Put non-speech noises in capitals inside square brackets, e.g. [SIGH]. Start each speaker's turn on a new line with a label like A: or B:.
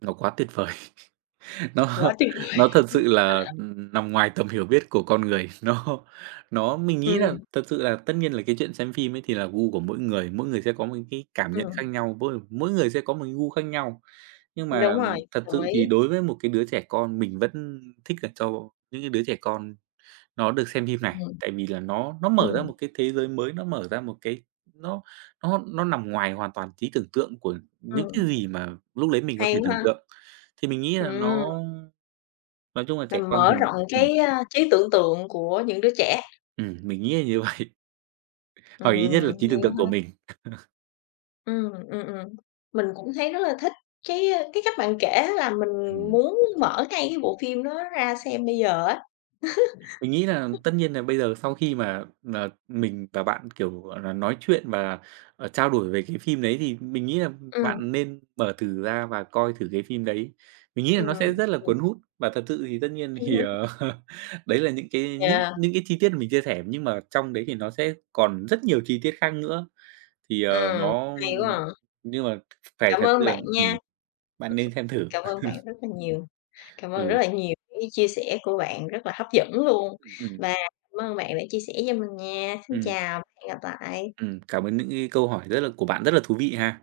A: Nó quá tuyệt vời! Nó
B: Quá tuyệt vời!
A: nó thật sự là,
B: [LAUGHS]
A: ừm, nằm ngoài tầm hiểu biết của con người. Nó nó mình nghĩ nà
B: Ừm.
A: thật sự là tất nhiên là cái chuyện xem phim ấy thì là gu của mỗi người, mỗi người sẽ có một cái cảm nhận khác
B: Ừm.
A: nhau, mỗi mỗi người sẽ có một cái gu khác nhau, nhưng mà
B: Đúng rồi.
A: thật
B: Đồng
A: sự thì
B: ý.
A: đối với một cái đứa trẻ con mình vẫn thích là cho những cái đứa trẻ con nó được xem phim này.
B: Ừm.
A: Tại vì là nó nó mở ra
B: Ừm.
A: một cái thế giới mới, nó mở ra một cái nó nó nó nằm ngoài hoàn toàn trí tưởng tượng của những cái
B: Ừm.
A: gì mà lúc đấy mình có thể
B: Hay quá
A: tưởng
B: ha!
A: tượng. Thì mình nghĩ là
B: Ừm.
A: nó nói chung là trẻ
B: Mình
A: con thì
B: mở rộng
A: ừm.
B: cái, a, trí tưởng tượng của những đứa trẻ?
A: Ừm, mình nghĩ là như vậy.
B: Ừm,
A: Hoặc ít nhất là trí
B: hay
A: tưởng
B: quá
A: tượng của
B: ha.
A: mình. [CHUCKLES]
B: Ừm, ừm, ừm. Mình cũng thấy rất là thích cái, ơ, cái cách bạn kể á là mình
A: Ừm.
B: muốn mở ngay cái bộ phim đó ra xem bây giờ á.
A: Mình nghĩ là tất nhiên là
B: [LAUGHS]
A: bây giờ sau khi mà, ờ, mình và bạn, kiểu, gọi nà, nói chuyện và, ờ, trao đổi về cái phim đấy thì mình nghĩ là, ừm,
B: Ừm.
A: bạn nên mở thử ra và coi thử cái phim đấy. Mình nghĩ là
B: Ừm.
A: nó sẽ rất là
B: Ừm.
A: cuốn hút và thật sự thì tất nhiên
B: Ưm
A: thì,
B: hưm.
A: ờ, [CHUCKLES] đấy là những cái những
B: Yeah.
A: những cái chi tiết mà mình chia sẻ, nhưng mà trong đấy thì nó sẽ còn rất nhiều chi tiết khác nữa. Thì, ờ,
B: Ừm.
A: nó,
B: Hay quá
A: ưm
B: à.
A: nhưng mà phải
B: Cảm
A: thật
B: ơn
A: sự,
B: bạn
A: ờ,
B: nha.
A: ừm bạn nên
B: [CHUCKLES]
A: xem thử.
B: Cảm ơn bạn
A: [CHUCKLES]
B: rất là nhiều. Cảm ơn rất
A: Ừ.
B: là nhiều những cái chia sẻ của bạn rất là hấp dẫn luôn.
A: Ừm.
B: Và cảm ơn bạn đã chia sẻ cho mình nha. Xin
A: Ừm.
B: chào, hẹn gặp lại!
A: Ừm, cảm ơn những cái câu hỏi rất là của bạn rất là thú vị ha!